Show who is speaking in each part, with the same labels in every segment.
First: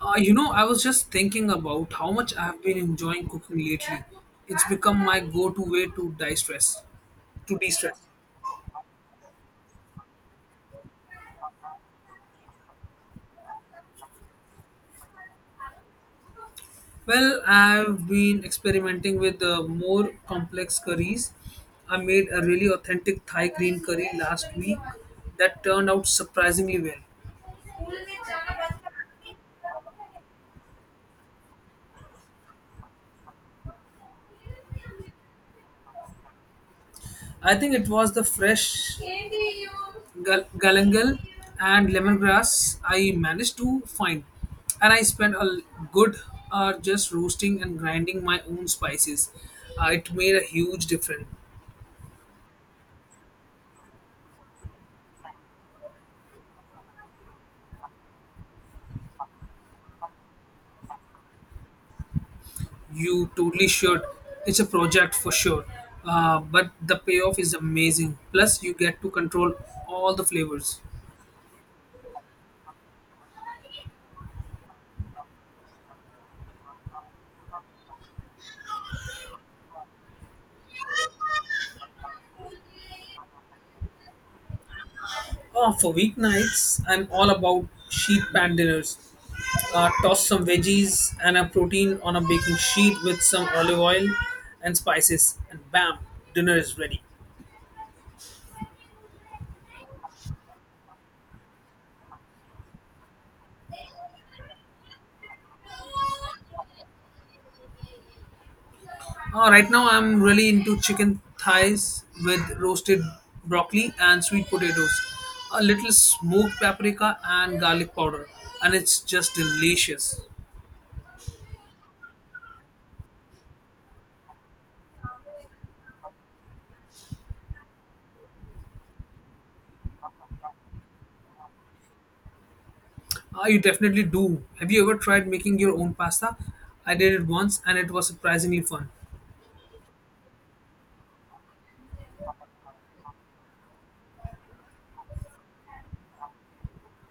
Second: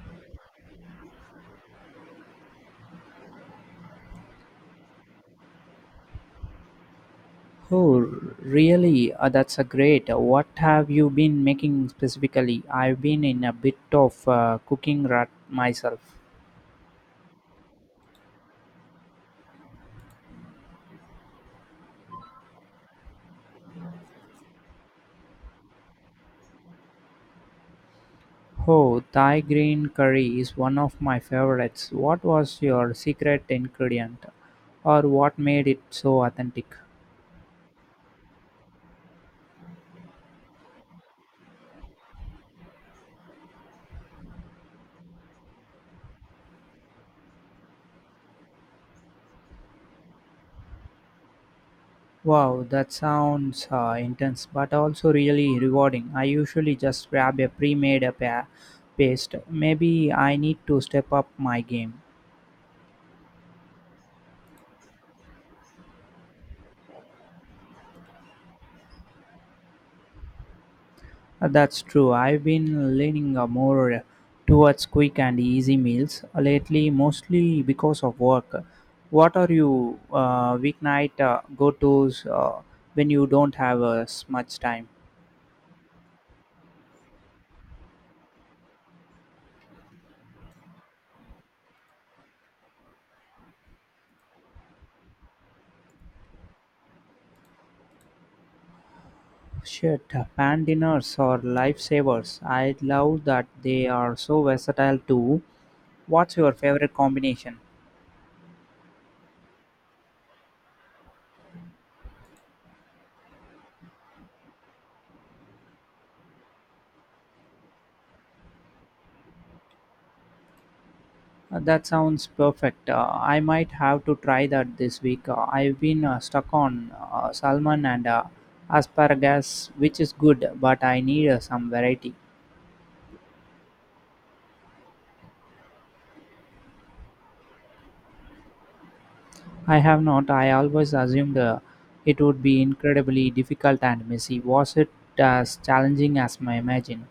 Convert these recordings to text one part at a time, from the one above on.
Speaker 1: I was just thinking about how much I have been enjoying cooking lately. It's become my go-to way to de-stress. To de-stress.
Speaker 2: Oh, really? That's a great. What have you been making specifically? I've been in a bit of cooking rut myself.
Speaker 1: Well, I've been experimenting with more complex curries. I made a really authentic Thai green curry last week that turned out surprisingly well.
Speaker 2: Oh, Thai green curry is one of my favorites. What was your secret ingredient, or what made it so authentic?
Speaker 1: I think it was the fresh galangal and lemongrass I managed to find, and I spent a good hour just roasting and grinding my own spices. It made a huge difference.
Speaker 2: Wow, that sounds intense, but also really rewarding. I usually just grab a pre-made paste. Maybe I need to step up my game.
Speaker 1: You totally should. It's a project for sure, but the payoff is amazing. Plus, you get to control all the flavors.
Speaker 2: That's true. I've been leaning more towards quick and easy meals lately, mostly because of work. What are you weeknight go-tos when you don't have much time?
Speaker 1: Oh, for weeknights, I'm all about sheet pan dinners. Toss some veggies and a protein on a baking sheet with some olive oil and spices, and bam, dinner is ready.
Speaker 2: Shit, pan dinners are lifesavers. I love that they are so versatile too. What's your favorite combination?
Speaker 1: Right now, I'm really into chicken thighs with roasted broccoli and sweet potatoes, a little smoked paprika and garlic powder, and it's just delicious.
Speaker 2: That sounds perfect. I might have to try that this week. I've been stuck on salmon and asparagus, which is good, but I need some variety.
Speaker 1: You definitely do. Have you ever tried making your own pasta? I did it once and it was surprisingly fun.
Speaker 2: I have not. I always assumed it would be incredibly difficult and messy. Was it as challenging as my imagine?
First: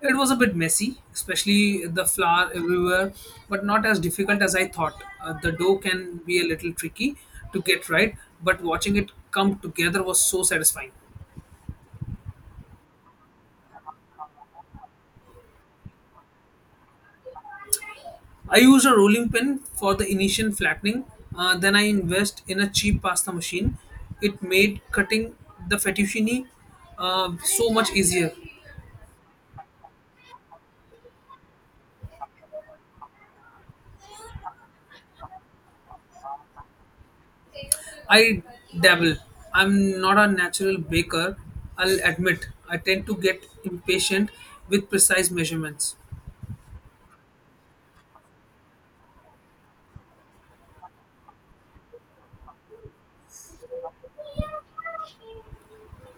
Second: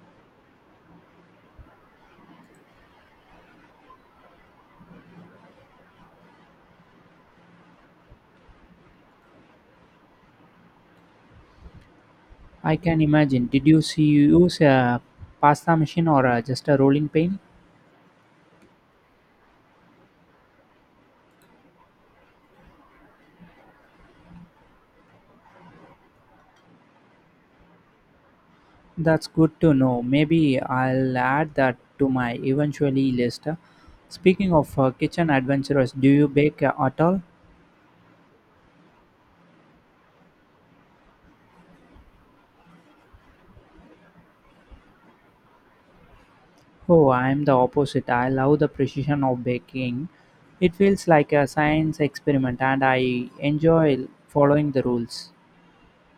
Speaker 1: It was a bit messy, especially the flour everywhere, but not as difficult as I thought. The dough can be a little tricky to get right, but watching it come together was so satisfying.
Speaker 2: I can imagine. Did you see you use a pasta machine or just a rolling pin?
Speaker 1: I used a rolling pin for the initial flattening, then I invest in a cheap pasta machine. It made cutting the fettuccine so much easier.
Speaker 2: That's good to know. Maybe I'll add that to my eventually list. Speaking of kitchen adventurers, do you bake at all?
Speaker 1: I dabble. I'm not a natural baker, I'll admit. I tend to get impatient with precise measurements.
Speaker 2: Oh, I'm the opposite. I love the precision of baking. It feels like a science experiment and I enjoy following the rules.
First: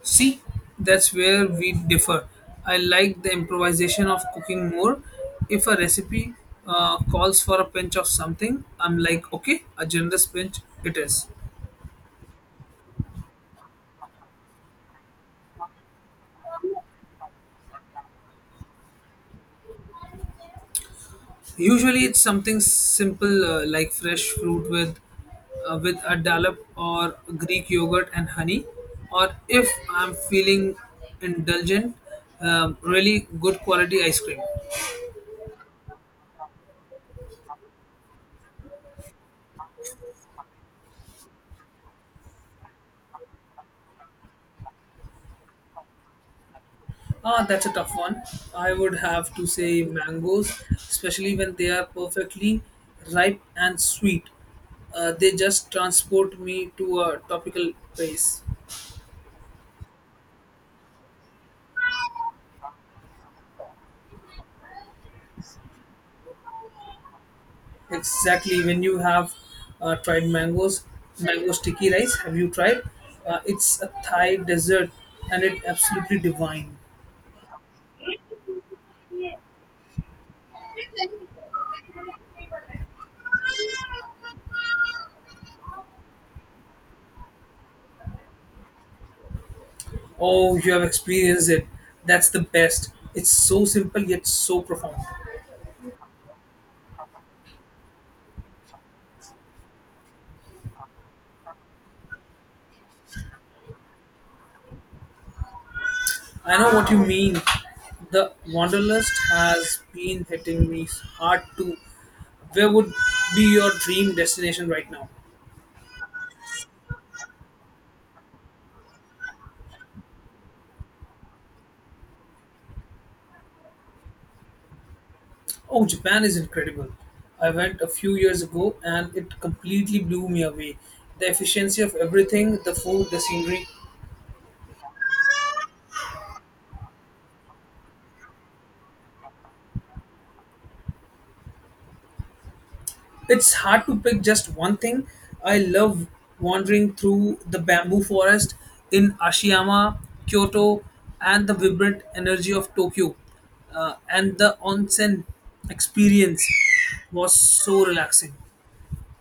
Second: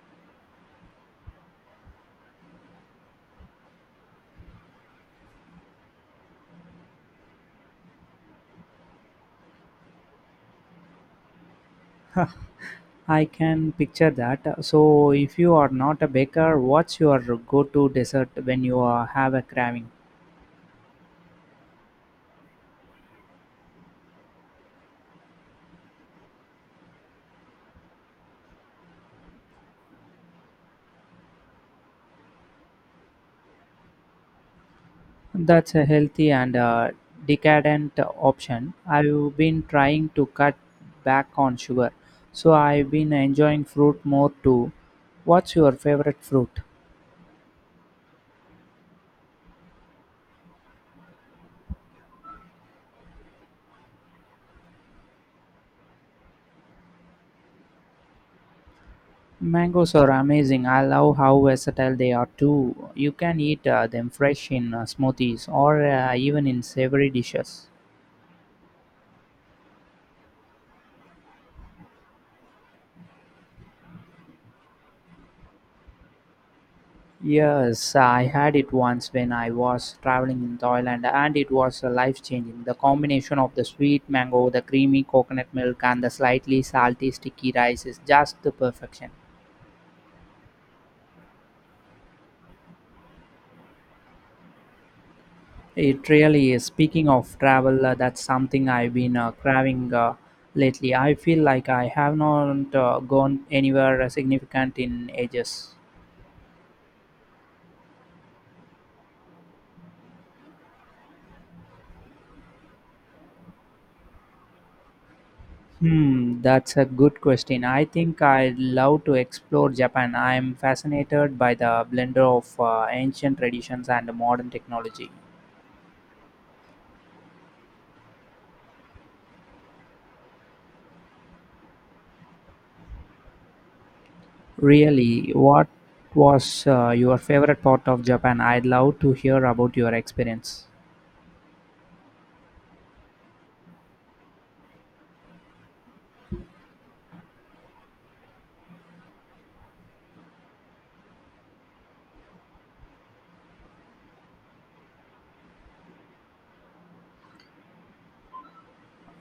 Speaker 1: See, that's where we differ. I like the improvisation of cooking more. If a recipe calls for a pinch of something, I'm like, okay, a generous pinch it is.
Speaker 2: I can picture that. So, if you are not a baker, what's your go to dessert when you have a craving?
Speaker 1: Usually, it's something simple like fresh fruit with a dollop or Greek yogurt and honey. Or if I'm feeling indulgent, really good quality ice cream.
Speaker 2: That's a healthy and decadent option. I've been trying to cut back on sugar, so I've been enjoying fruit more too. What's your favorite fruit?
Speaker 1: Ah, that's a tough one. I would have to say mangoes, especially when they are perfectly ripe and sweet. They just transport me to a tropical place.
Speaker 2: Mangoes are amazing. I love how versatile they are too. You can eat them fresh in smoothies or even in savory dishes.
Speaker 1: Exactly. When you have tried mangoes, mango sticky rice, have you tried? It's a Thai dessert and it absolutely divine.
Speaker 2: Yes, I had it once when I was traveling in Thailand, and it was life changing. The combination of the sweet mango, the creamy coconut milk, and the slightly salty sticky rice is just the perfection.
Speaker 1: Oh, you have experienced it. That's the best. It's so simple yet so profound.
Speaker 2: It really is. Speaking of travel, that's something I've been craving lately. I feel like I have not gone anywhere significant in ages.
Speaker 1: I know what you mean. The Wanderlust has been hitting me hard too. Where would be your dream destination right now?
Speaker 2: Hmm, that's a good question. I think I'd love to explore Japan. I'm fascinated by the blender of ancient traditions and modern technology.
Speaker 1: Oh, Japan is incredible. I went a few years ago and it completely blew me away. The efficiency of everything, the food, the scenery.
Speaker 2: Really, what was your favorite part of Japan? I'd love to hear about your experience.
Speaker 1: It's hard to pick just one thing. I love wandering through the bamboo forest in Ashiyama, Kyoto, and the vibrant energy of Tokyo. And the onsen experience was so relaxing.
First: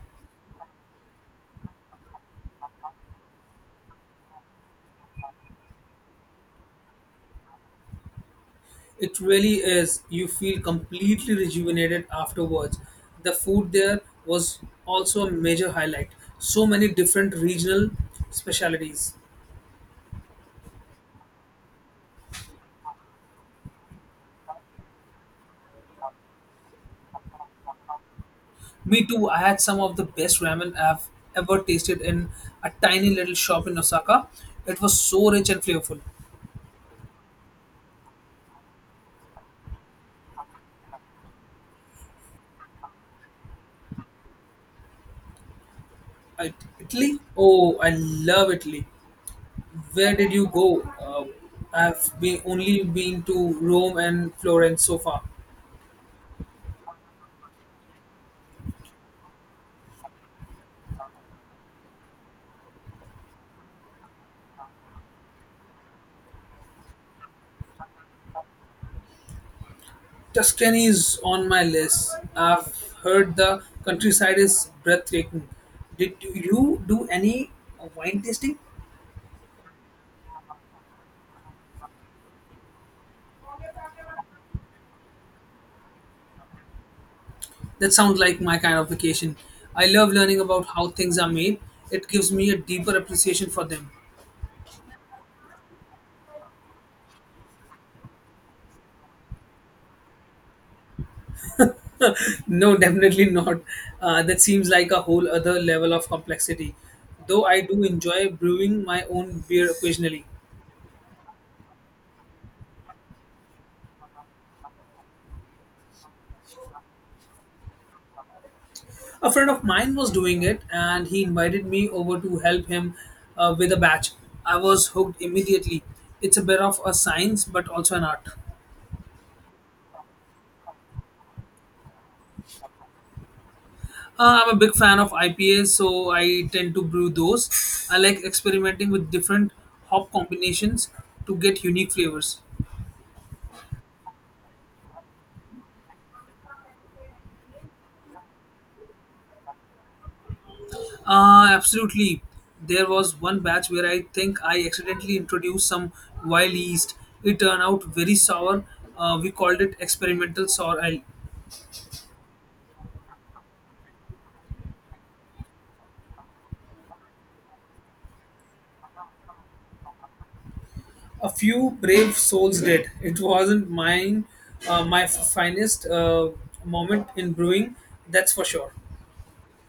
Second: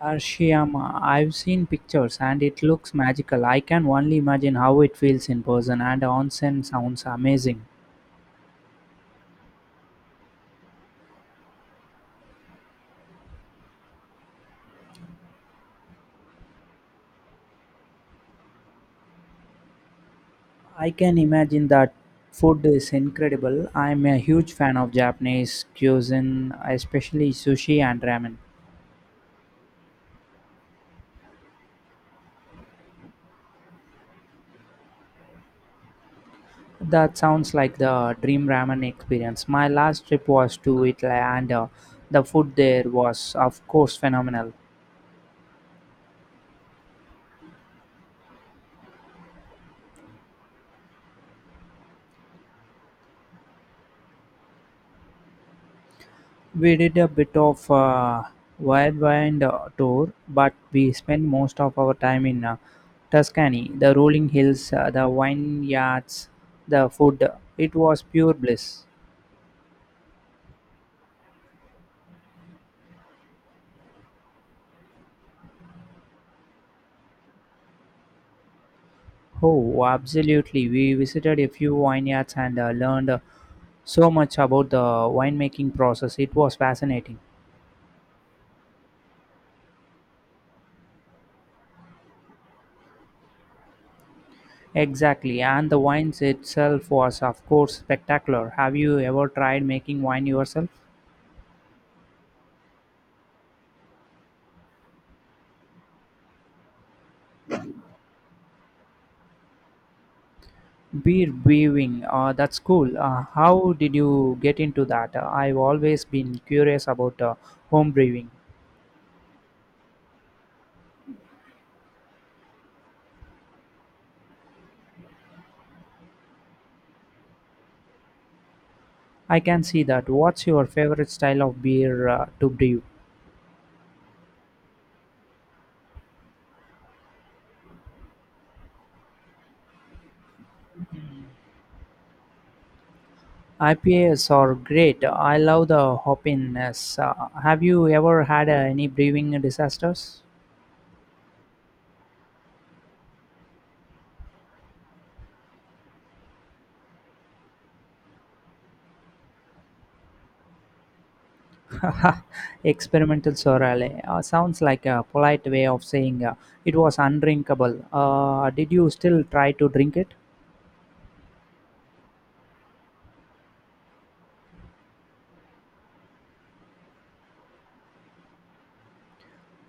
Speaker 2: Arashiyama, I've seen pictures and it looks magical. I can only imagine how it feels in person, and onsen sounds amazing.
Speaker 1: It really is. You feel completely rejuvenated afterwards. The food there was also a major highlight. So many different regional specialities.
Speaker 2: I can imagine that food is incredible. I'm a huge fan of Japanese cuisine, especially sushi and ramen.
Speaker 1: Me too. I had some of the best ramen I've ever tasted in a tiny little shop in Osaka. It was so rich and flavorful.
Speaker 2: That sounds like the dream ramen experience. My last trip was to Italy, and the food there was, of course, phenomenal.
Speaker 1: I, Italy? Oh, I love Italy. Where did you go? I've been only been to Rome and Florence so far.
Speaker 2: We did a bit of a whirlwind tour, but we spent most of our time in Tuscany, the rolling hills, the vineyards, the food. It was pure bliss.
Speaker 1: Tuscany is on my list. I've heard the countryside is breathtaking. Did you do any wine tasting?
Speaker 2: Oh, absolutely. We visited a few vineyards and learned so much about the winemaking process. It was fascinating.
Speaker 1: That sounds like my kind of vacation. I love learning about how things are made. It gives me a deeper appreciation for them.
Speaker 2: Exactly. And the wines itself was, of course, spectacular. Have you ever tried making wine yourself?
Speaker 1: No, definitely not. That seems like a whole other level of complexity. Though I do enjoy brewing my own beer occasionally.
Speaker 2: Beer brewing. That's cool. How did you get into that? I've always been curious about home brewing.
Speaker 1: A friend of mine was doing it and he invited me over to help him with a batch. I was hooked immediately. It's a bit of a science but also an art.
Speaker 2: I can see that. What's your favorite style of beer to brew?
Speaker 1: I'm a big fan of IPAs, so I tend to brew those. I like experimenting with different hop combinations to get unique flavors.
Speaker 2: IPAs are great. I love the hoppiness. Have you ever had any brewing disasters?
Speaker 1: Absolutely. There was one batch where I think I accidentally introduced some wild yeast. It turned out very sour. We called it experimental sour ale.
Speaker 2: Experimental Sorale. Sounds like a polite way of saying it was undrinkable. Did you still try to drink it?
Speaker 1: A few brave souls did. It wasn't mine, my finest moment in brewing, that's for sure.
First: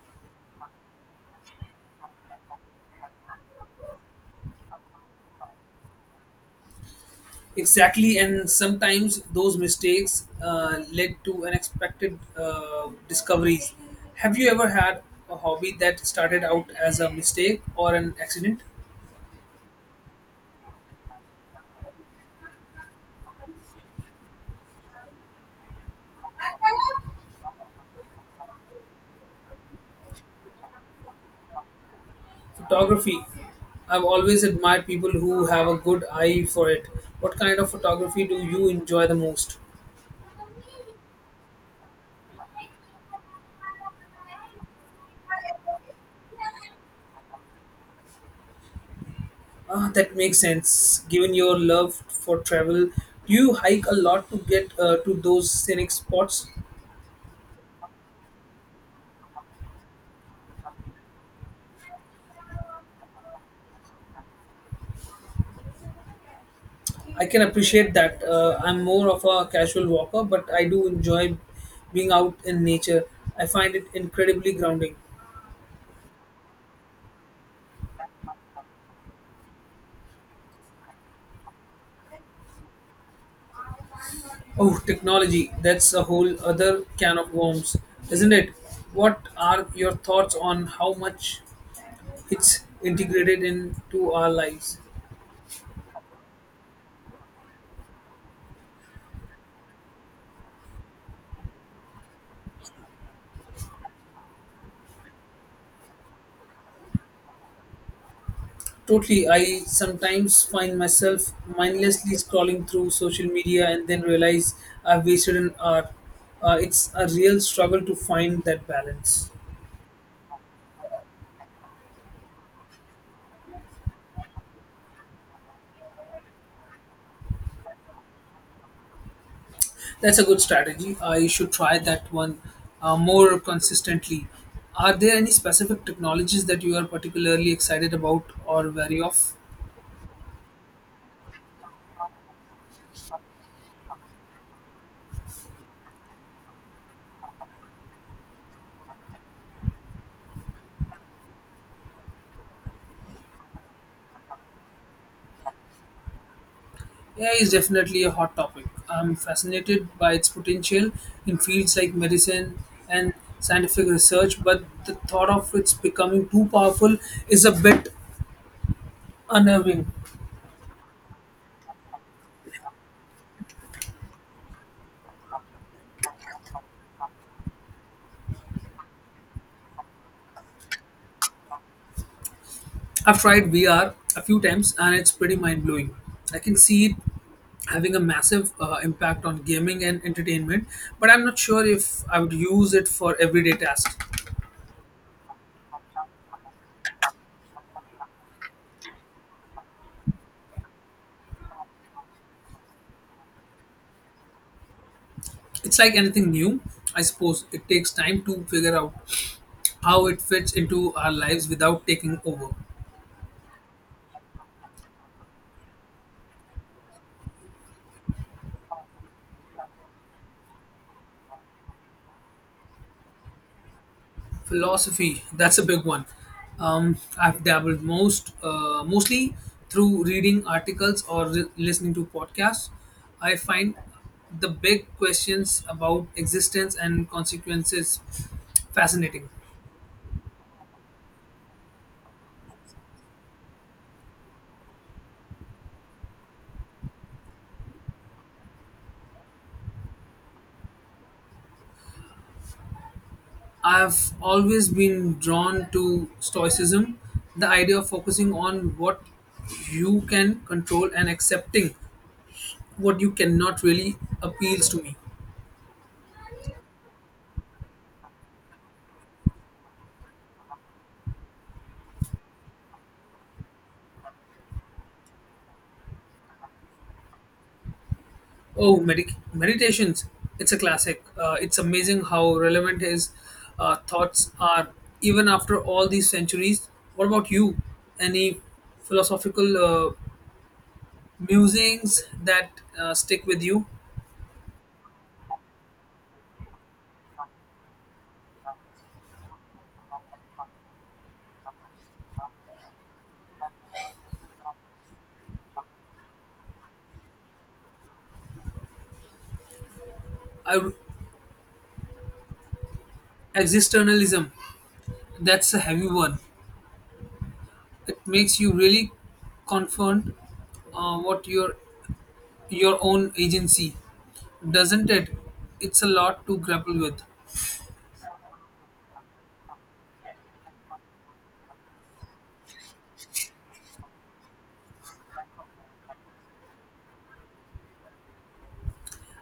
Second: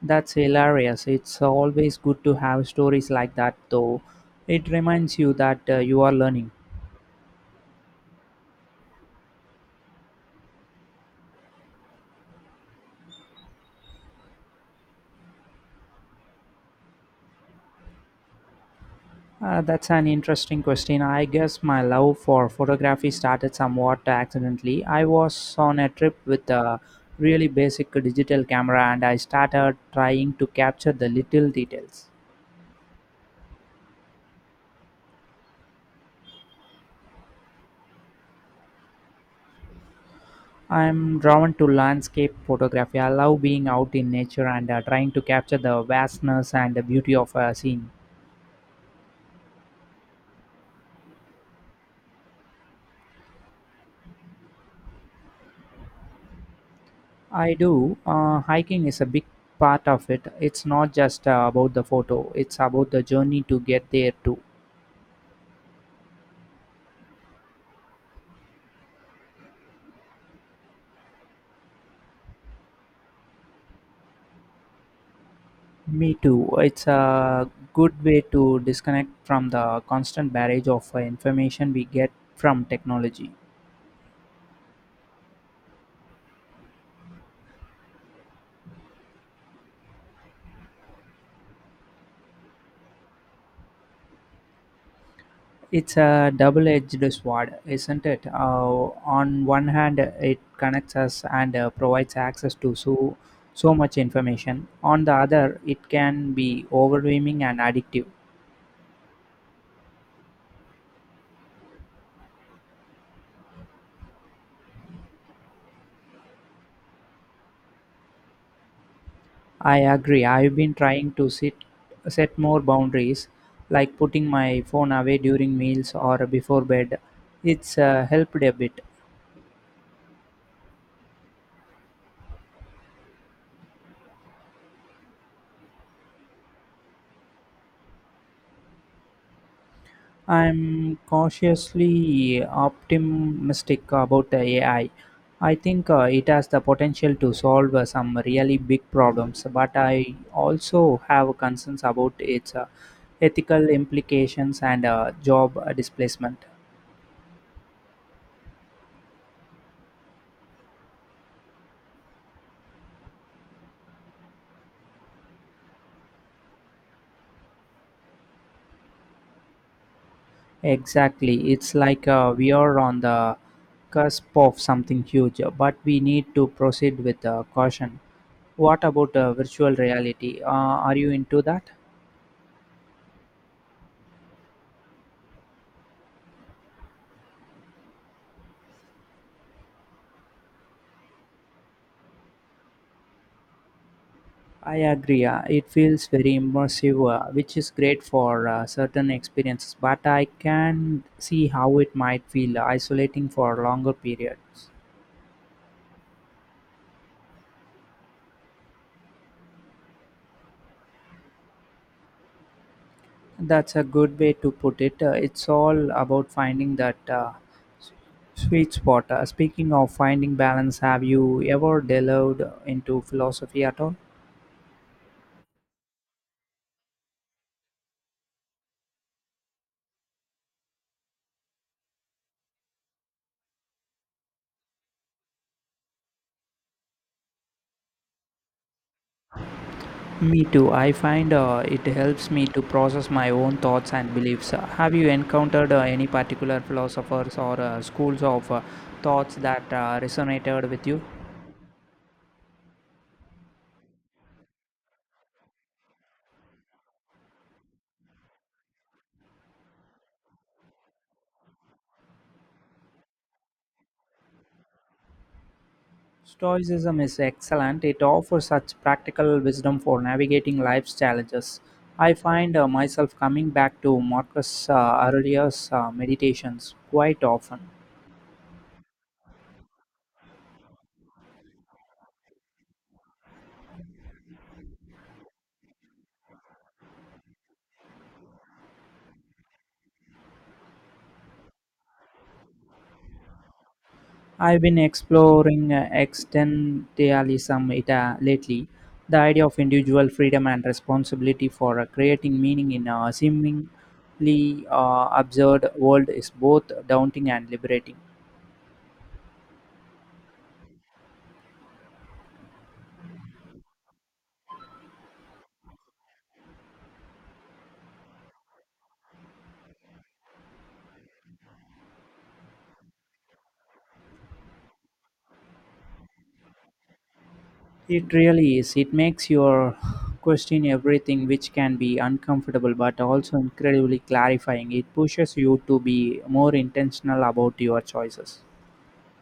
Speaker 2: That's hilarious. It's always good to have stories like that, though. It reminds you that you are learning.
Speaker 1: Exactly, and sometimes those mistakes led to unexpected discoveries. Have you ever had a hobby that started out as a mistake or an accident?
Speaker 2: That's an interesting question. I guess my love for photography started somewhat accidentally. I was on a trip with a really basic digital camera and I started trying to capture the little details.
Speaker 1: Photography. I've always admired people who have a good eye for it. What kind of photography do you enjoy the most?
Speaker 2: I'm drawn to landscape photography. I love being out in nature and trying to capture the vastness and the beauty of a scene.
Speaker 1: Ah, that makes sense. Given your love for travel, do you hike a lot to get to those scenic spots?
Speaker 2: I do. Hiking is a big part of it. It's not just about the photo, it's about the journey to get there too.
Speaker 1: I can appreciate that. I'm more of a casual walker, but I do enjoy being out in nature. I find it incredibly grounding.
Speaker 2: Me too. It's a good way to disconnect from the constant barrage of information we get from technology.
Speaker 1: Oh, technology. That's a whole other can of worms, isn't it? What are your thoughts on how much it's integrated into our lives?
Speaker 2: It's a double edged sword, isn't it? On one hand, it connects us and provides access to so much information. On the other, it can be overwhelming and addictive.
Speaker 1: Totally. I sometimes find myself mindlessly scrolling through social media and then realize I've wasted an hour. It's a real struggle to find that balance.
Speaker 2: I agree. I've been trying to set more boundaries, like putting my phone away during meals or before bed. It's helped a bit.
Speaker 1: That's a good strategy. I should try that one more consistently. Are there any specific technologies that you are particularly excited about or wary of?
Speaker 2: I'm cautiously optimistic about the AI. I think it has the potential to solve some really big problems, but I also have concerns about its ethical implications and job displacement.
Speaker 1: AI is definitely a hot topic. I'm fascinated by its potential in fields like medicine and scientific research, but the thought of its becoming too powerful is a bit unnerving.
Speaker 2: Exactly. It's like we are on the cusp of something huge, but we need to proceed with caution. What about virtual reality? Are you into that?
Speaker 1: I've tried VR a few times and it's pretty mind blowing. I can see it having a massive impact on gaming and entertainment, but I'm not sure if I would use it for everyday tasks.
Speaker 2: I agree. It feels very immersive, which is great for certain experiences, but I can see how it might feel isolating for longer periods.
Speaker 1: It's like anything new, I suppose. It takes time to figure out how it fits into our lives without taking over.
Speaker 2: That's a good way to put it. It's all about finding that s- sweet spot. Speaking of finding balance, have you ever delved into philosophy at all?
Speaker 1: Philosophy, that's a big one. I've dabbled, mostly through reading articles or listening to podcasts. I find the big questions about existence and consequences fascinating.
Speaker 2: Me too. I find it helps me to process my own thoughts and beliefs. Have you encountered any particular philosophers or schools of thoughts that resonated with you?
Speaker 1: I've always been drawn to Stoicism, the idea of focusing on what you can control and accepting what you cannot really appeals to me.
Speaker 2: Stoicism is excellent. It offers such practical wisdom for navigating life's challenges. I find myself coming back to Marcus Aurelius' meditations quite often.
Speaker 1: Oh, medic meditations. It's a classic. It's amazing how relevant his thoughts are even after all these centuries. What about you? Any philosophical musings that stick with you?
Speaker 2: I've been exploring existentialism lately, the idea of individual freedom and responsibility for creating meaning in a seemingly absurd world is both daunting and liberating.
Speaker 1: I, existentialism. That's a heavy one. It makes you really confront what your own agency, doesn't it? It's a lot to grapple with.
Speaker 2: It really is. It makes you question everything, which can be uncomfortable but also incredibly clarifying. It pushes you to be more intentional about your choices.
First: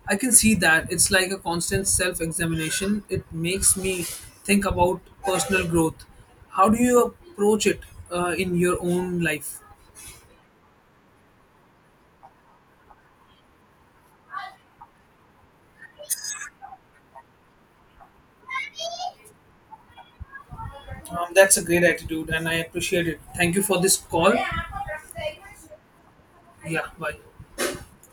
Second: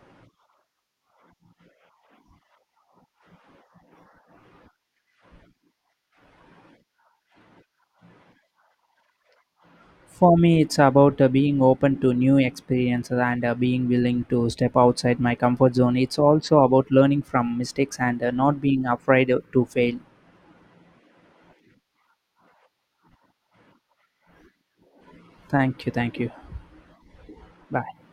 Speaker 1: I can see that it's like a constant self examination. It makes me think about personal growth. How do you approach it in your own life?
Speaker 2: For me, it's about being open to new experiences and being willing to step outside my comfort zone. It's also about learning from mistakes and not being afraid to fail.
Speaker 1: That's a great attitude and I appreciate it. Thank you for this call.
Speaker 2: Thank you, thank you.
Speaker 1: Yeah, bye.
Speaker 2: Bye.